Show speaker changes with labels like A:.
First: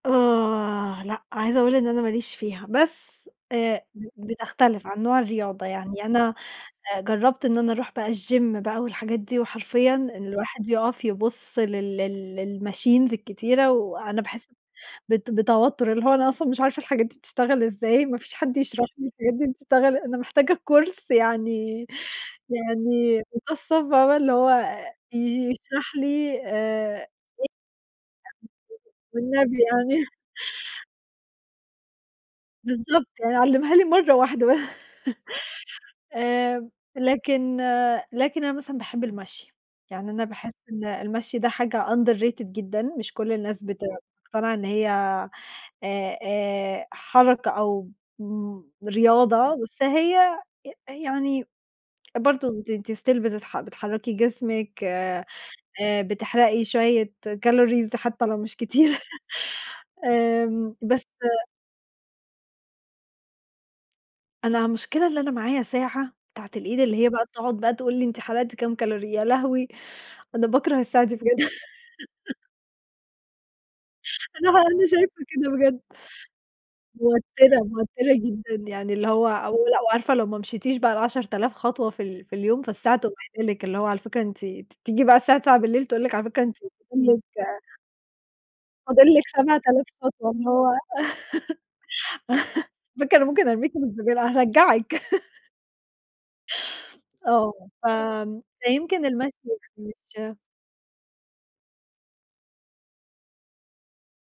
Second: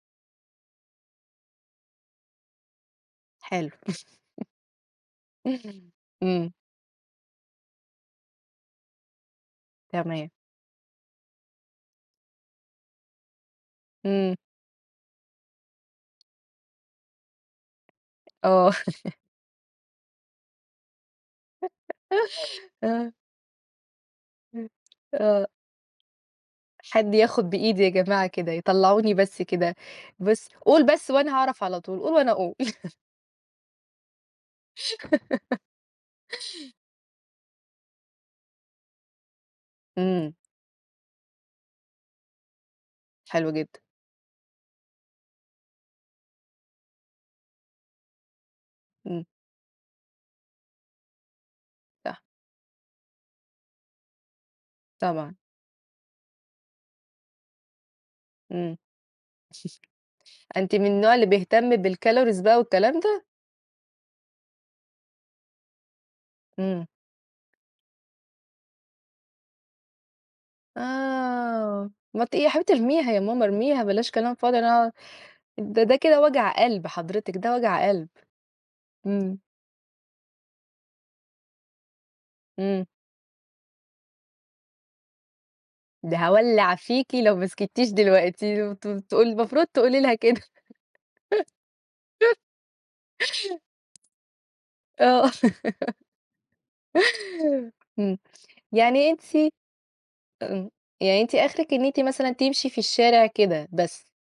A: آه، لأ، عايزة أقول إن أنا ما ليش فيها بس
B: حلو
A: آآ، ب بتختلِف عن نوع الرياضة، يعني أنا
B: إمم.
A: آآ، جرّبت إن أنا أرُوح بقى الgym بقى والحاجات دي وحرفيًا إن
B: تمام.
A: الواحد يُقف يبُصّ لل لل للmachines الكتيرة، وأنا
B: إمم.
A: باحس بت بتوتُّر، اللي هو أنا أصلًا مش عارفة الحاجات دي بتشتغل إزاي، ما فيش حد
B: آه
A: يشرَح لي الحاجات دي بتشتغل أنا محتاجة كورس يعني
B: آه.
A: يعني مُكثّف بقي، اللي هو
B: إمم. آه.
A: يشرَح لي آآ
B: حد ياخد بإيدي يا جماعة كده، يطلّعوني
A: [unintelligible]
B: بس
A: والنبي
B: كده،
A: يعني
B: بس قُل بس وأنا هاعرََف على طول، قُل وأنا هاقول
A: بالضبط، يعني علّمها لي مرَّة واحدة ب آآ، لكن لكن أنا مثلًا باحب المشي، يعني أنا
B: إمم.
A: باحس إن المشي ده حاجة underrated جدًا، مش كلّ
B: حلو
A: الناس
B: جدًا.
A: بتقتنع إن هي آآ، آآ حركة أو مم
B: إمم.
A: رياضة، بس هي يعني
B: صح.
A: برضه ت ت still بتتح بتحرّكي جسمِك آآ،
B: طبعًا.
A: بتحرقي شوية calories حتى لو مش
B: إمم.
A: كتير
B: أنتِ
A: آمم،
B: من
A: بس
B: النوع اللي بيهتم بالcalories بقى والكلام ده؟
A: أنا المشكلة إن أنا معايا ساعة بتاعة الإيد
B: إمم.
A: اللي هي بقى بتقعُد بقى تقول لي أنتِ حرقتِ كام calorie يا لهوي! أنا باكره الساعة دي بجد
B: آه، ما ت يا حبيبتي ارميها يا ماما، ارميها بلاش كلام
A: أنا
B: فاضي،
A: ها أنا
B: أنا
A: شايفة كده بجد.
B: ده ده كده وجع قلْب حضرتِك، ده
A: موتِّرة،
B: وجع قلْب.
A: موتِّرة جدًا، يعني اللي هو
B: إمم.
A: أو ولأ وعارفه لو ما مشيتيش بقى ال10.000 خطوة في ال في اليوم
B: إمم.
A: فالساعة تقوم قايلة لِك، اللي هو على فكرة أنتِ أنتِ بتيجي بقى الساعة 21:00 تقول لِك
B: ده
A: على فكرة أنتِ
B: هاولّع
A: فاضِل
B: فيكِ
A: لِك
B: لو ما سكتتيش دلوقتي، ت
A: فاضل
B: تقول
A: لِك سبعة
B: المفروض
A: آلاف
B: تقولي لها
A: خطوة،
B: كده
A: اللي هو علي فكرة أنا ممكن أرميكِ في الزبالة، هارجّعِك
B: آه
A: آه. ف
B: إمم.
A: آمم فيمكن
B: يعني
A: المشي
B: أنتِ إمم،
A: [unintelligible]
B: يعني أنتِ آخرِك إن أنتِ مثلًا تمشي في الشارع كده، بس.